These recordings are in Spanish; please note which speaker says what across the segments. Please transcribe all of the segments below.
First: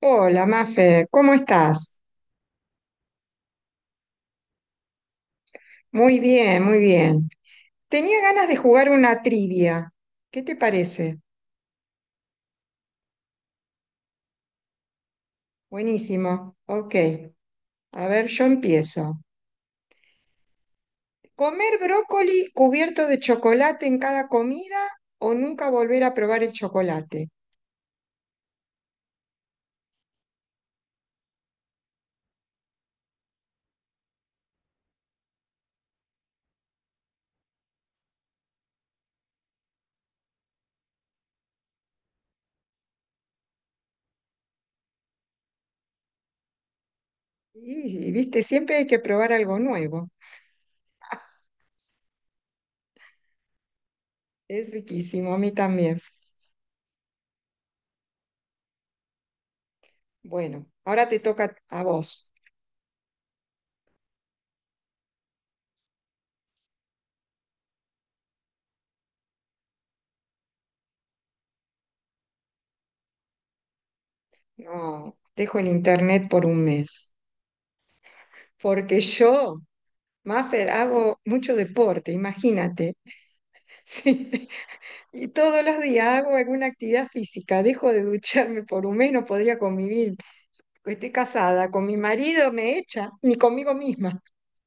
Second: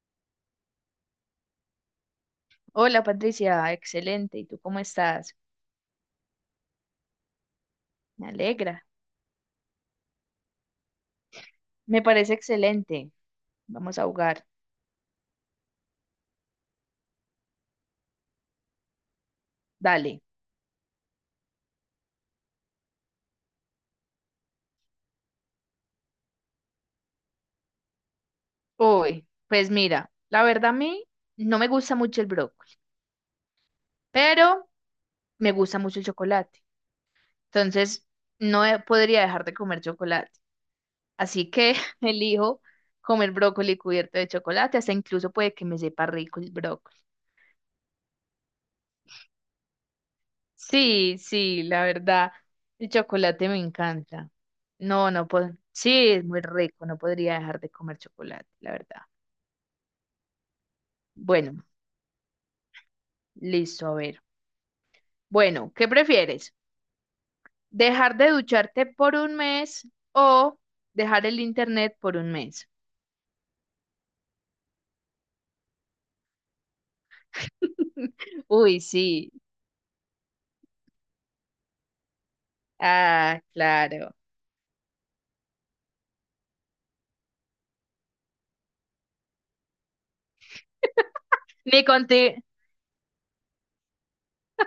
Speaker 1: Hola, Mafe, ¿cómo estás?
Speaker 2: Hola Patricia, excelente. ¿Y tú cómo estás?
Speaker 1: Muy bien, muy bien. Tenía
Speaker 2: Me
Speaker 1: ganas de
Speaker 2: alegra.
Speaker 1: jugar una trivia. ¿Qué te parece?
Speaker 2: Me parece excelente. Vamos a jugar.
Speaker 1: Buenísimo. Ok. A ver, yo empiezo.
Speaker 2: Dale.
Speaker 1: ¿Comer brócoli cubierto de chocolate en cada comida o nunca volver a probar el chocolate?
Speaker 2: Hoy, pues mira, la verdad a mí no me gusta mucho el brócoli, pero me gusta mucho el chocolate. Entonces, no he- podría dejar de comer chocolate. Así que elijo comer brócoli cubierto de chocolate. Hasta incluso puede que me sepa rico el brócoli.
Speaker 1: Y, viste, siempre hay que probar algo nuevo.
Speaker 2: Sí, sí, la verdad, el chocolate me encanta.
Speaker 1: Es
Speaker 2: No, no
Speaker 1: riquísimo, a mí
Speaker 2: puedo.
Speaker 1: también.
Speaker 2: Sí, es muy rico, no podría dejar de comer chocolate, la verdad.
Speaker 1: Bueno, ahora te toca
Speaker 2: Bueno,
Speaker 1: a vos.
Speaker 2: listo, a ver. Bueno, ¿qué prefieres? ¿Dejar de ducharte por un mes o dejar el internet por un mes?
Speaker 1: No, dejo el internet por un mes.
Speaker 2: Uy,
Speaker 1: Porque
Speaker 2: sí.
Speaker 1: yo Mafer, hago mucho deporte, imagínate.
Speaker 2: Ah, claro.
Speaker 1: Sí. Y todos los días hago alguna actividad física. Dejo de ducharme por un mes, no podría convivir. Estoy casada,
Speaker 2: Ni
Speaker 1: con mi
Speaker 2: contigo.
Speaker 1: marido me echa, ni conmigo misma.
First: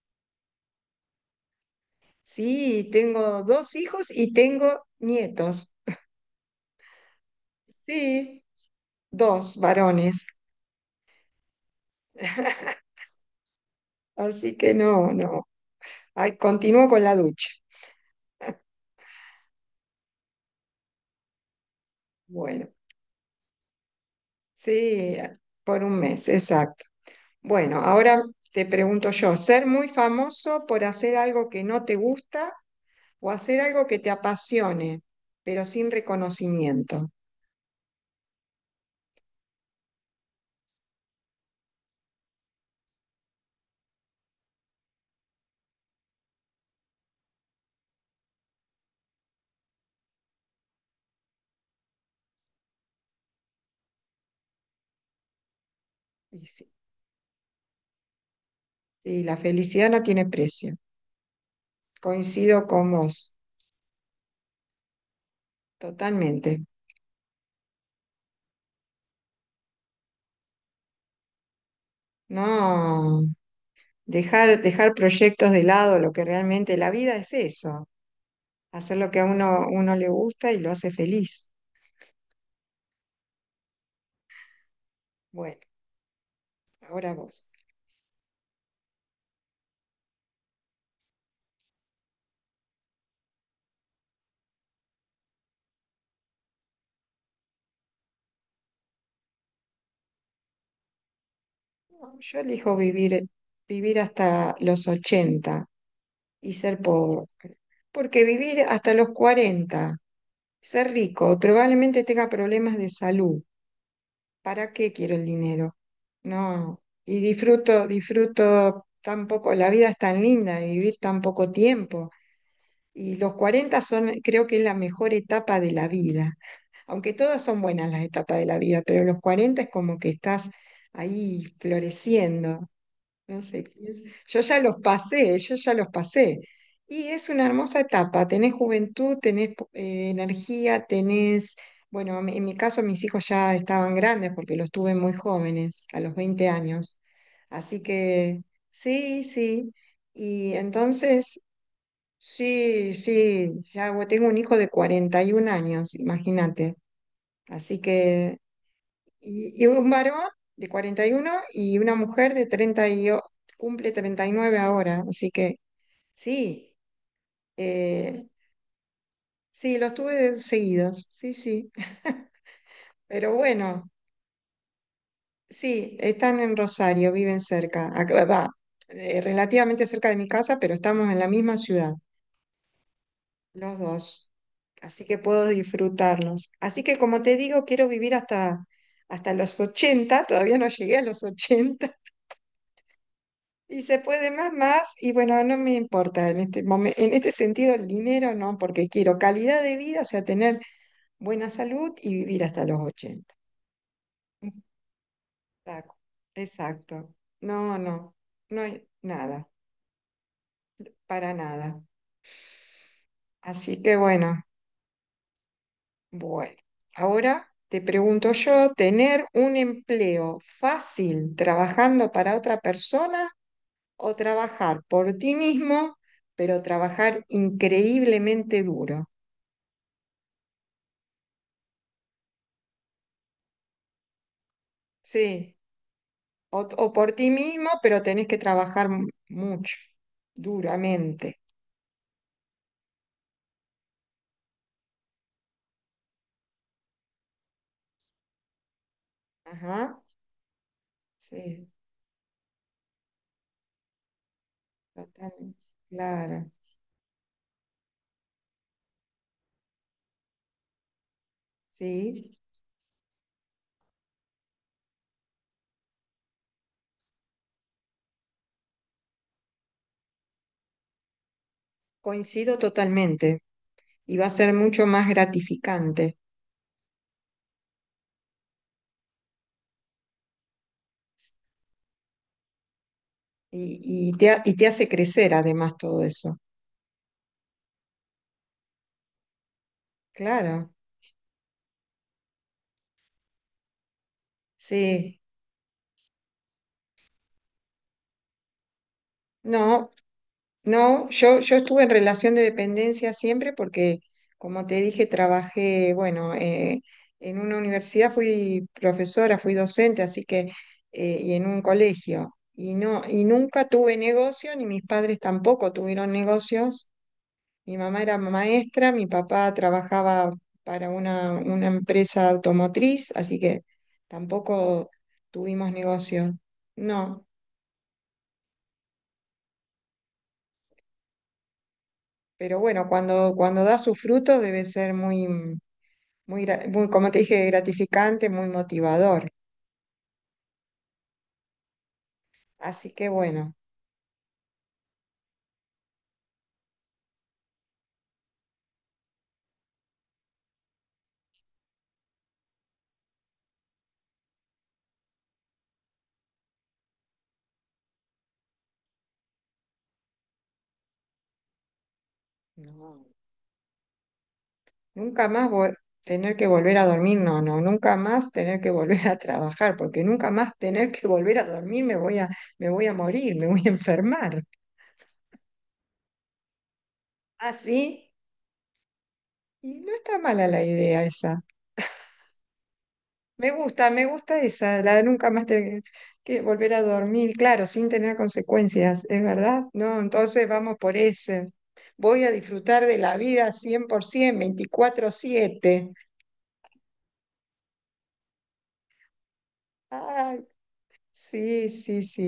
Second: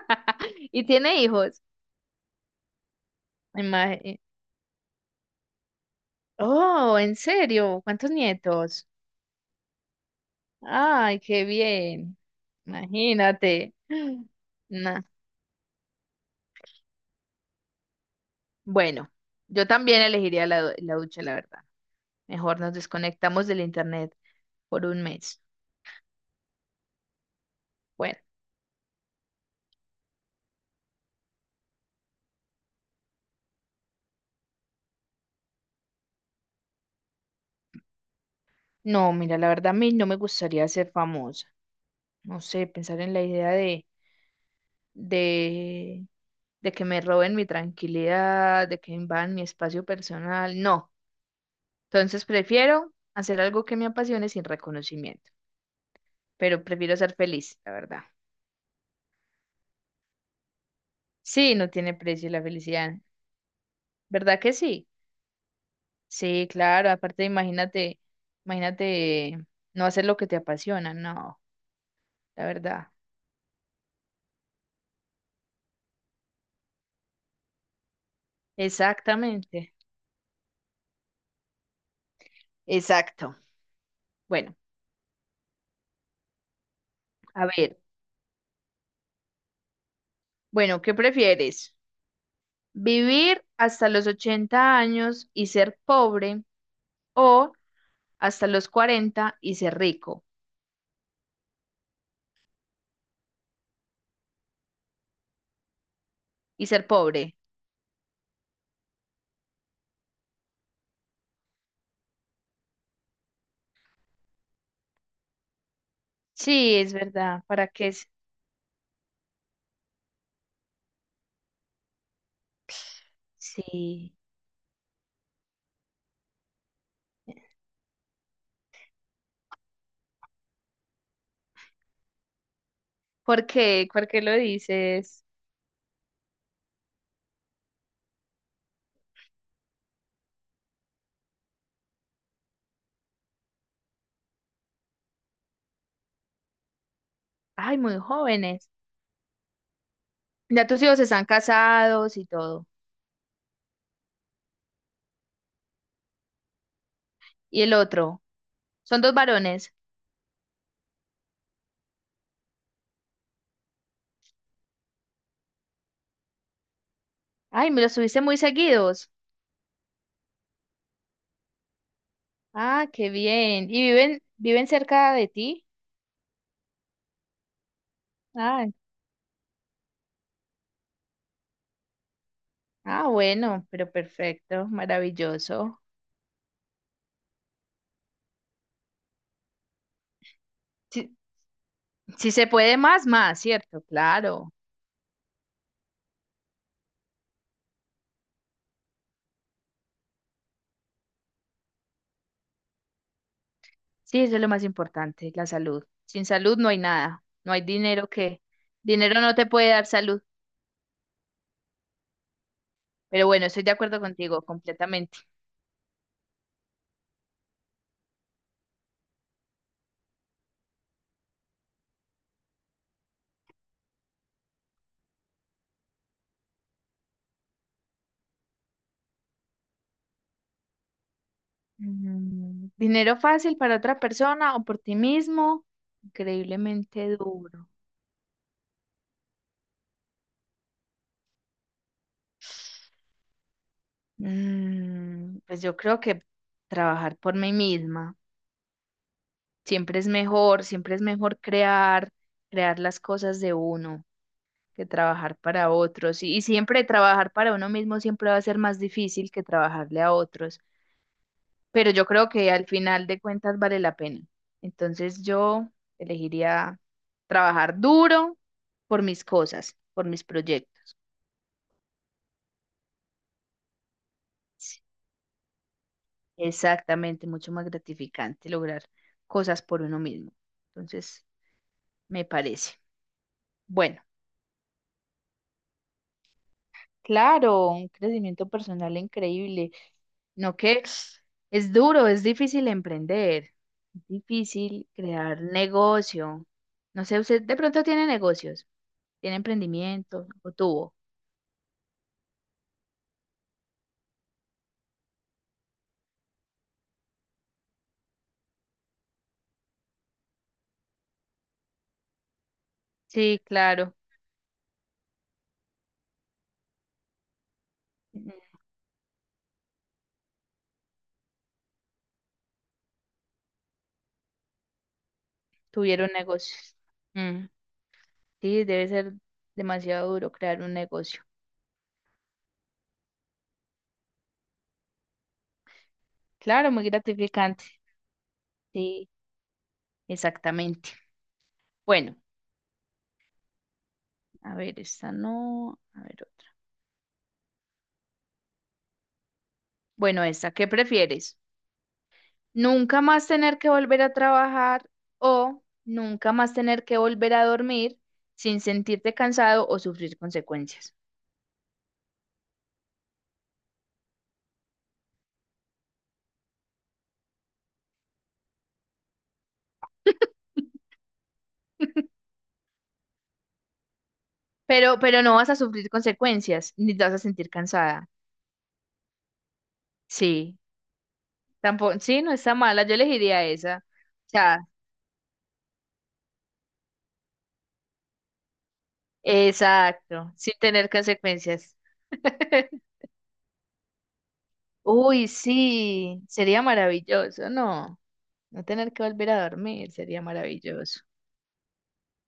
Speaker 2: ¿Y tiene hijos?
Speaker 1: Sí, tengo dos
Speaker 2: Ima-
Speaker 1: hijos
Speaker 2: eh,
Speaker 1: y tengo nietos.
Speaker 2: Oh, ¿en serio? ¿Cuántos
Speaker 1: Sí,
Speaker 2: nietos?
Speaker 1: dos varones.
Speaker 2: Ay, qué bien. Imagínate.
Speaker 1: Así que
Speaker 2: Nah.
Speaker 1: no, no. Ay, continúo con la ducha.
Speaker 2: Bueno, yo también elegiría la ducha, la verdad. Mejor
Speaker 1: Bueno,
Speaker 2: nos desconectamos del internet por un
Speaker 1: sí,
Speaker 2: mes.
Speaker 1: por un mes, exacto. Bueno,
Speaker 2: Bueno,
Speaker 1: ahora te pregunto yo, ¿ser muy famoso por hacer algo que no te gusta o hacer algo que te apasione, pero sin reconocimiento?
Speaker 2: no, mira, la verdad a mí no me gustaría ser famosa. No sé, pensar en la idea de, de que me roben mi tranquilidad, de que invadan mi espacio personal. No. Entonces prefiero hacer algo que me apasione sin reconocimiento,
Speaker 1: Y
Speaker 2: pero
Speaker 1: sí,
Speaker 2: prefiero ser feliz, la verdad.
Speaker 1: y la felicidad no tiene precio.
Speaker 2: Sí, no tiene precio la
Speaker 1: Coincido con
Speaker 2: felicidad.
Speaker 1: vos,
Speaker 2: ¿Verdad que sí? Sí,
Speaker 1: totalmente.
Speaker 2: claro. Aparte, imagínate no hacer lo que te apasiona. No, la verdad.
Speaker 1: No, dejar proyectos de lado, lo que realmente la vida es eso, hacer lo que a uno,
Speaker 2: Exactamente.
Speaker 1: uno le gusta y lo hace feliz.
Speaker 2: Exacto. Bueno,
Speaker 1: Bueno, ahora
Speaker 2: a
Speaker 1: vos.
Speaker 2: ver. Bueno, ¿qué prefieres? ¿Vivir hasta los 80 años y ser pobre o hasta los 40 y ser rico
Speaker 1: No, yo elijo vivir hasta los ochenta y
Speaker 2: y
Speaker 1: ser
Speaker 2: ser
Speaker 1: pobre.
Speaker 2: pobre?
Speaker 1: Porque vivir hasta los 40 ser rico, probablemente tenga problemas de salud. ¿Para qué quiero el dinero?
Speaker 2: Sí,
Speaker 1: No,
Speaker 2: es
Speaker 1: y
Speaker 2: verdad. ¿Para
Speaker 1: disfruto,
Speaker 2: qué?
Speaker 1: disfruto tan poco, la vida es tan linda, y vivir tan poco tiempo. Y los cuarenta son,
Speaker 2: Sí.
Speaker 1: creo que es la mejor etapa de la vida. Aunque todas son buenas las etapas de la vida, pero los 40 es como que estás ahí floreciendo. No
Speaker 2: ¿Por
Speaker 1: sé qué
Speaker 2: qué?
Speaker 1: es.
Speaker 2: ¿Por qué lo
Speaker 1: Yo ya los
Speaker 2: dices?
Speaker 1: pasé, yo ya los pasé. Y es una hermosa etapa. Tenés juventud, tenés energía, tenés, bueno, en mi caso mis hijos ya estaban grandes porque los tuve muy jóvenes, a los 20 años.
Speaker 2: Ay,
Speaker 1: Así
Speaker 2: muy
Speaker 1: que
Speaker 2: jóvenes.
Speaker 1: sí, sí. Y
Speaker 2: Ya tus hijos están
Speaker 1: entonces,
Speaker 2: casados y todo.
Speaker 1: sí, sí, ya bueno, tengo un hijo de 41 años, imagínate.
Speaker 2: ¿Y el
Speaker 1: Así
Speaker 2: otro?
Speaker 1: que
Speaker 2: Son dos
Speaker 1: y
Speaker 2: varones.
Speaker 1: un varón de cuarenta y uno y una mujer de 30 y, cumple 39 ahora. Así que sí,
Speaker 2: Ay, me los tuviste
Speaker 1: eh,
Speaker 2: muy seguidos.
Speaker 1: sí, los tuve seguidos, sí, sí.
Speaker 2: Ah, qué
Speaker 1: Pero
Speaker 2: bien. ¿Y
Speaker 1: bueno,
Speaker 2: viven cerca de ti?
Speaker 1: sí, están en Rosario, viven cerca. Va,
Speaker 2: Ah,
Speaker 1: relativamente cerca de mi casa, pero estamos en la misma ciudad,
Speaker 2: ah, bueno,
Speaker 1: los
Speaker 2: pero
Speaker 1: dos.
Speaker 2: perfecto,
Speaker 1: Así que puedo
Speaker 2: maravilloso.
Speaker 1: disfrutarlos. Así que como te digo, quiero vivir hasta los ochenta, todavía no llegué
Speaker 2: Si,
Speaker 1: a los ochenta.
Speaker 2: si se puede más, más,
Speaker 1: Y
Speaker 2: ¿cierto?
Speaker 1: se puede
Speaker 2: Claro.
Speaker 1: más, más, y bueno, no me importa en este momento, en este sentido el dinero no, porque quiero calidad de vida, o sea, tener buena salud y vivir hasta los ochenta.
Speaker 2: Sí, eso es lo más importante, la salud.
Speaker 1: Exacto,
Speaker 2: Sin salud no hay
Speaker 1: exacto.
Speaker 2: nada. No hay
Speaker 1: No,
Speaker 2: dinero
Speaker 1: no,
Speaker 2: que...
Speaker 1: no hay
Speaker 2: Dinero no te
Speaker 1: nada,
Speaker 2: puede dar salud.
Speaker 1: para nada.
Speaker 2: Pero bueno, estoy de
Speaker 1: Así que
Speaker 2: acuerdo contigo
Speaker 1: bueno,
Speaker 2: completamente.
Speaker 1: bueno. Ahora te pregunto yo, ¿tener un empleo fácil trabajando para otra persona o trabajar por ti mismo, pero trabajar increíblemente duro?
Speaker 2: Mm, dinero fácil para otra persona o por ti
Speaker 1: Sí.
Speaker 2: mismo,
Speaker 1: O por
Speaker 2: increíblemente
Speaker 1: ti
Speaker 2: duro.
Speaker 1: mismo, pero tenés que trabajar mucho, duramente.
Speaker 2: Mm, pues yo creo que trabajar por mí misma
Speaker 1: Ajá,
Speaker 2: siempre es mejor
Speaker 1: sí,
Speaker 2: crear, crear las cosas de uno que trabajar
Speaker 1: total,
Speaker 2: para otros. Y
Speaker 1: claro,
Speaker 2: siempre trabajar para uno mismo siempre va a ser más difícil que trabajarle a otros. Pero yo creo
Speaker 1: sí,
Speaker 2: que al final de cuentas vale la pena. Entonces yo elegiría trabajar duro por mis cosas, por mis proyectos.
Speaker 1: coincido totalmente. Y va a ser
Speaker 2: Sí,
Speaker 1: mucho más gratificante.
Speaker 2: exactamente, mucho más gratificante lograr cosas por uno mismo. Entonces, me parece. Bueno,
Speaker 1: Y te, y te hace crecer además todo eso.
Speaker 2: claro, un crecimiento personal increíble. No
Speaker 1: Claro,
Speaker 2: que es duro, es difícil emprender, es difícil
Speaker 1: sí.
Speaker 2: crear negocio. No sé, usted de pronto tiene negocios, tiene
Speaker 1: No,
Speaker 2: emprendimiento o tuvo.
Speaker 1: no, yo estuve en relación de dependencia siempre porque, como te dije, trabajé, bueno, en una universidad fui profesora, fui docente, así que, y en un colegio. Y no, y
Speaker 2: Sí,
Speaker 1: nunca
Speaker 2: claro.
Speaker 1: tuve negocio, ni mis padres tampoco tuvieron negocios. Mi mamá era
Speaker 2: Ujú.
Speaker 1: maestra, mi papá trabajaba para una empresa automotriz, así que tampoco tuvimos
Speaker 2: Tuvieron
Speaker 1: negocio.
Speaker 2: negocios.
Speaker 1: No,
Speaker 2: Mm. Sí, debe ser demasiado duro crear un negocio.
Speaker 1: pero bueno, cuando da sus frutos debe ser muy muy, gra-
Speaker 2: Claro, muy
Speaker 1: muy, como te dije,
Speaker 2: gratificante.
Speaker 1: gratificante, muy
Speaker 2: Sí,
Speaker 1: motivador.
Speaker 2: exactamente. Bueno,
Speaker 1: Así que bueno,
Speaker 2: a ver, esta no, a ver otra. Bueno, esta, ¿qué prefieres? ¿Nunca más tener que volver a trabajar o nunca más tener que volver a dormir sin sentirte cansado o sufrir consecuencias?
Speaker 1: no, nunca más vol- tener que volver a dormir, no, no, nunca más tener que volver a trabajar, porque nunca más tener que volver a dormir me me voy a morir, me voy a enfermar.
Speaker 2: Pero no vas a sufrir consecuencias, ni te vas a sentir cansada.
Speaker 1: Así, y no está mala
Speaker 2: Sí,
Speaker 1: la idea esa.
Speaker 2: tampoco, sí, no está mala, yo elegiría
Speaker 1: Me
Speaker 2: esa.
Speaker 1: gusta, me
Speaker 2: O
Speaker 1: gusta
Speaker 2: sea,
Speaker 1: esa, la de nunca más tener que volver a dormir, claro, sin tener consecuencias, ¿es verdad? No,
Speaker 2: exacto,
Speaker 1: entonces
Speaker 2: sin
Speaker 1: vamos
Speaker 2: tener
Speaker 1: por ese.
Speaker 2: consecuencias.
Speaker 1: Voy a disfrutar de la vida 100%, veinticuatro
Speaker 2: Uy,
Speaker 1: siete.
Speaker 2: sí, sería maravilloso, no, no tener que volver a dormir, sería
Speaker 1: Ay,
Speaker 2: maravilloso.
Speaker 1: sí, sí, sí.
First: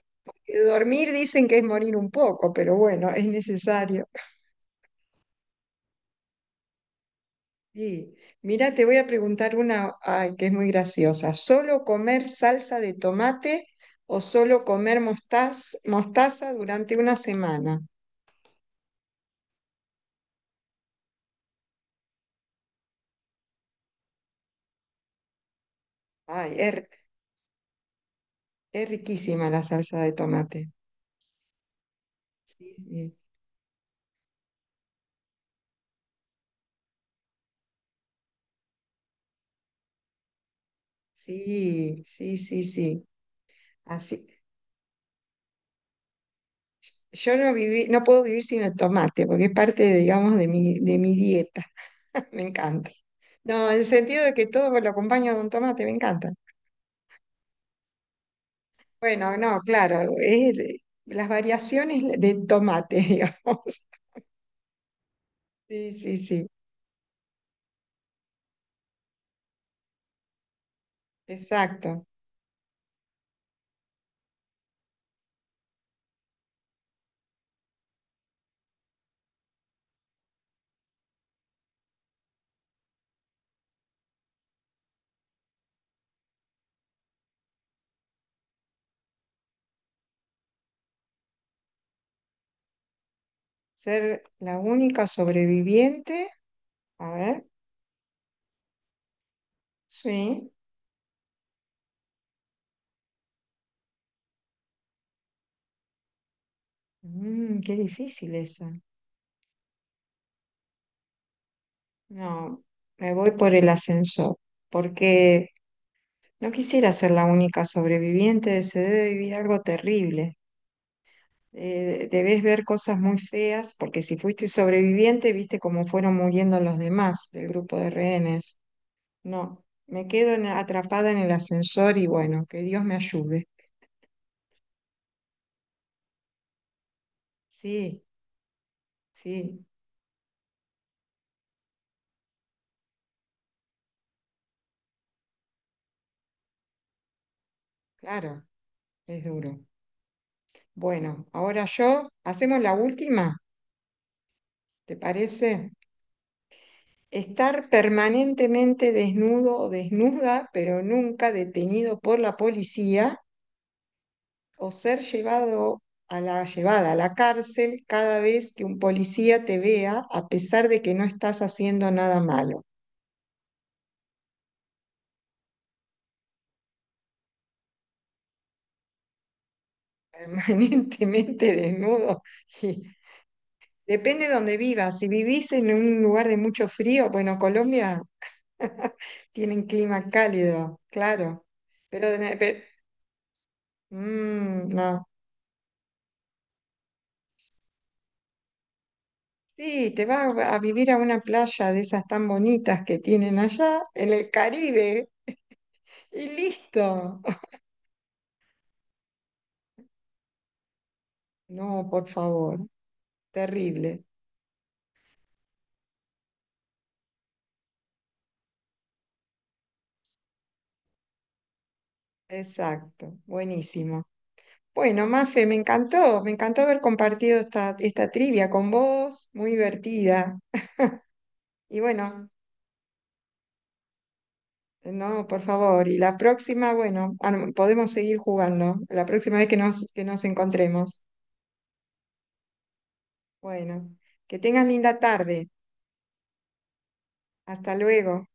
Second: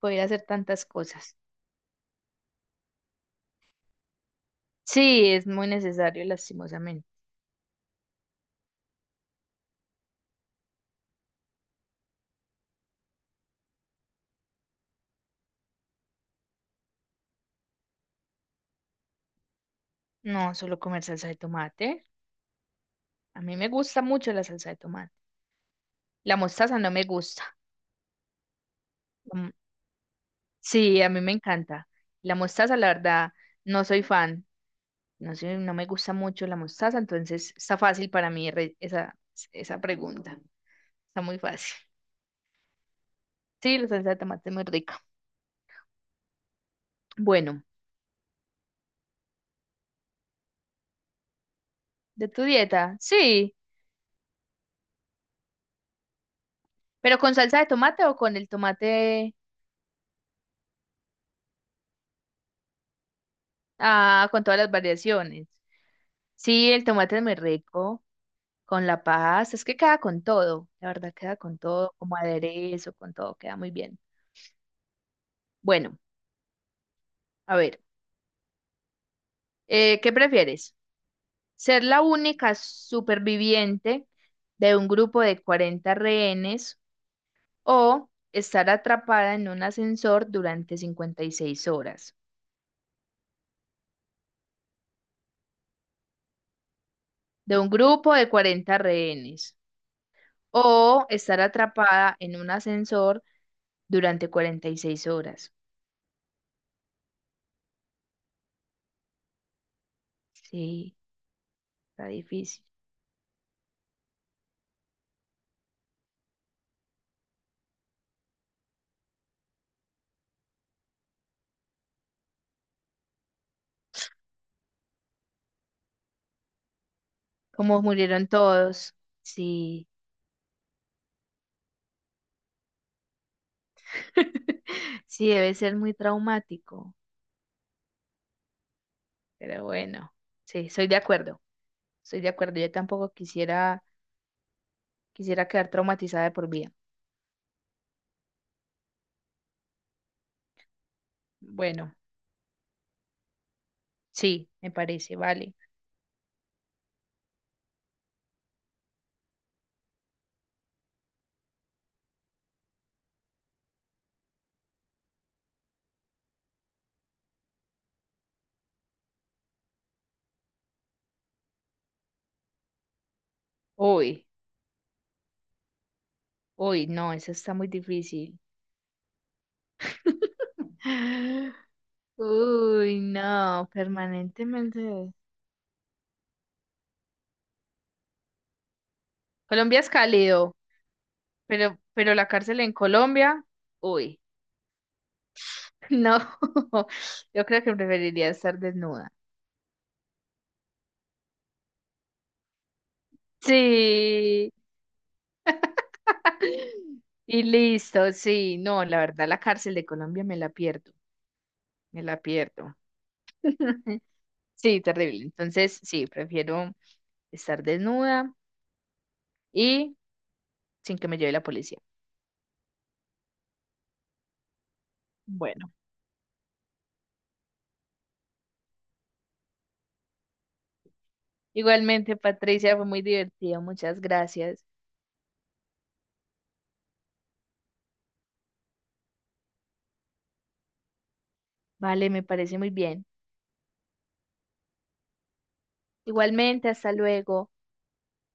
Speaker 2: Poder hacer tantas
Speaker 1: Dormir
Speaker 2: cosas.
Speaker 1: dicen que es morir un poco, pero bueno, es necesario.
Speaker 2: Sí, es muy necesario, lastimosamente.
Speaker 1: Sí. Mira, te voy a preguntar una, ay, que es muy graciosa. ¿Solo comer salsa de tomate o solo comer mostaza durante una semana?
Speaker 2: No, solo comer salsa de tomate. A mí me gusta mucho la salsa de tomate. La
Speaker 1: Ay,
Speaker 2: mostaza no me gusta.
Speaker 1: es riquísima
Speaker 2: Mm,
Speaker 1: la salsa de tomate.
Speaker 2: sí, a mí me encanta. La mostaza, la
Speaker 1: Sí,
Speaker 2: verdad, no soy fan. No sé, no me gusta mucho la mostaza, entonces está fácil para mí esa, esa pregunta. Está muy fácil.
Speaker 1: sí, sí, sí, sí, sí.
Speaker 2: Sí, la salsa de
Speaker 1: Así.
Speaker 2: tomate es muy rica.
Speaker 1: Yo no
Speaker 2: Bueno,
Speaker 1: viví, no puedo vivir sin el tomate, porque es parte, digamos, de de mi dieta.
Speaker 2: de
Speaker 1: Me
Speaker 2: tu
Speaker 1: encanta.
Speaker 2: dieta, sí,
Speaker 1: No, en el sentido de que todo lo acompaño con tomate, me encanta.
Speaker 2: pero ¿con salsa de tomate o con el tomate,
Speaker 1: Bueno, no, claro, las variaciones de tomate, digamos.
Speaker 2: ah, con todas las variaciones?
Speaker 1: Sí, sí, sí,
Speaker 2: Sí, el tomate es muy rico, con la pasta, es que queda con todo, la verdad queda con todo,
Speaker 1: exacto.
Speaker 2: como aderezo, con todo, queda muy bien. Bueno, a ver, ¿qué prefieres? ¿Ser la única superviviente de un grupo de 40 rehenes o estar atrapada en un ascensor durante 56 horas?
Speaker 1: Ser la única sobreviviente. A ver,
Speaker 2: De un grupo de 40 rehenes
Speaker 1: sí.
Speaker 2: o estar atrapada en un ascensor durante 46 horas.
Speaker 1: Mm, qué difícil esa.
Speaker 2: Sí, está
Speaker 1: No,
Speaker 2: difícil.
Speaker 1: me voy por el ascensor, porque no quisiera ser la única sobreviviente, se debe vivir algo terrible. Debes ver cosas muy feas, porque si fuiste sobreviviente, viste cómo fueron muriendo los demás del grupo
Speaker 2: Como
Speaker 1: de
Speaker 2: murieron
Speaker 1: rehenes.
Speaker 2: todos.
Speaker 1: No,
Speaker 2: Sí,
Speaker 1: me quedo atrapada en el ascensor y bueno, que Dios me ayude.
Speaker 2: sí, debe ser muy traumático.
Speaker 1: Sí, sí,
Speaker 2: Pero bueno, sí, soy de acuerdo. Soy de acuerdo. Yo tampoco quisiera. Quisiera quedar traumatizada de por vida.
Speaker 1: claro, es duro. Bueno, ahora
Speaker 2: Bueno,
Speaker 1: yo, hacemos la última,
Speaker 2: sí, me
Speaker 1: ¿te
Speaker 2: parece, vale.
Speaker 1: parece? Estar permanentemente desnudo o desnuda, pero nunca detenido por la policía, o ser llevado a llevada a la cárcel cada vez que un policía te vea, a pesar de que no estás haciendo nada malo.
Speaker 2: Uy, uy, no, eso está muy difícil.
Speaker 1: Permanentemente desnudo. Y
Speaker 2: Uy, no,
Speaker 1: depende de donde vivas. Si
Speaker 2: permanentemente.
Speaker 1: vivís en un lugar de mucho frío, bueno, Colombia tiene un
Speaker 2: Colombia es
Speaker 1: clima
Speaker 2: cálido,
Speaker 1: cálido, claro.
Speaker 2: pero,
Speaker 1: Pero,
Speaker 2: pero la
Speaker 1: de-
Speaker 2: cárcel
Speaker 1: pero-
Speaker 2: en Colombia, uy,
Speaker 1: mm, no.
Speaker 2: no, yo creo que preferiría estar desnuda.
Speaker 1: Sí, te vas a vivir a una playa de esas tan bonitas que tienen allá, en el
Speaker 2: Sí,
Speaker 1: Caribe, y listo.
Speaker 2: y listo, sí, no, la verdad, la cárcel de Colombia me la pierdo,
Speaker 1: No,
Speaker 2: me
Speaker 1: por
Speaker 2: la
Speaker 1: favor,
Speaker 2: pierdo.
Speaker 1: terrible.
Speaker 2: Sí, terrible. Entonces, sí, prefiero estar desnuda y sin que me lleve la policía.
Speaker 1: Exacto, buenísimo. Bueno, Mafe,
Speaker 2: Bueno,
Speaker 1: me encantó haber compartido esta trivia con vos, muy divertida. Y
Speaker 2: igualmente,
Speaker 1: bueno,
Speaker 2: Patricia, fue muy divertido. Muchas gracias.
Speaker 1: no, por favor, y la próxima, bueno, ah, no, podemos seguir jugando, la próxima vez que que nos encontremos.
Speaker 2: Vale, me parece muy bien.
Speaker 1: Bueno, que tengas linda tarde.
Speaker 2: Igualmente, hasta luego.
Speaker 1: Hasta luego.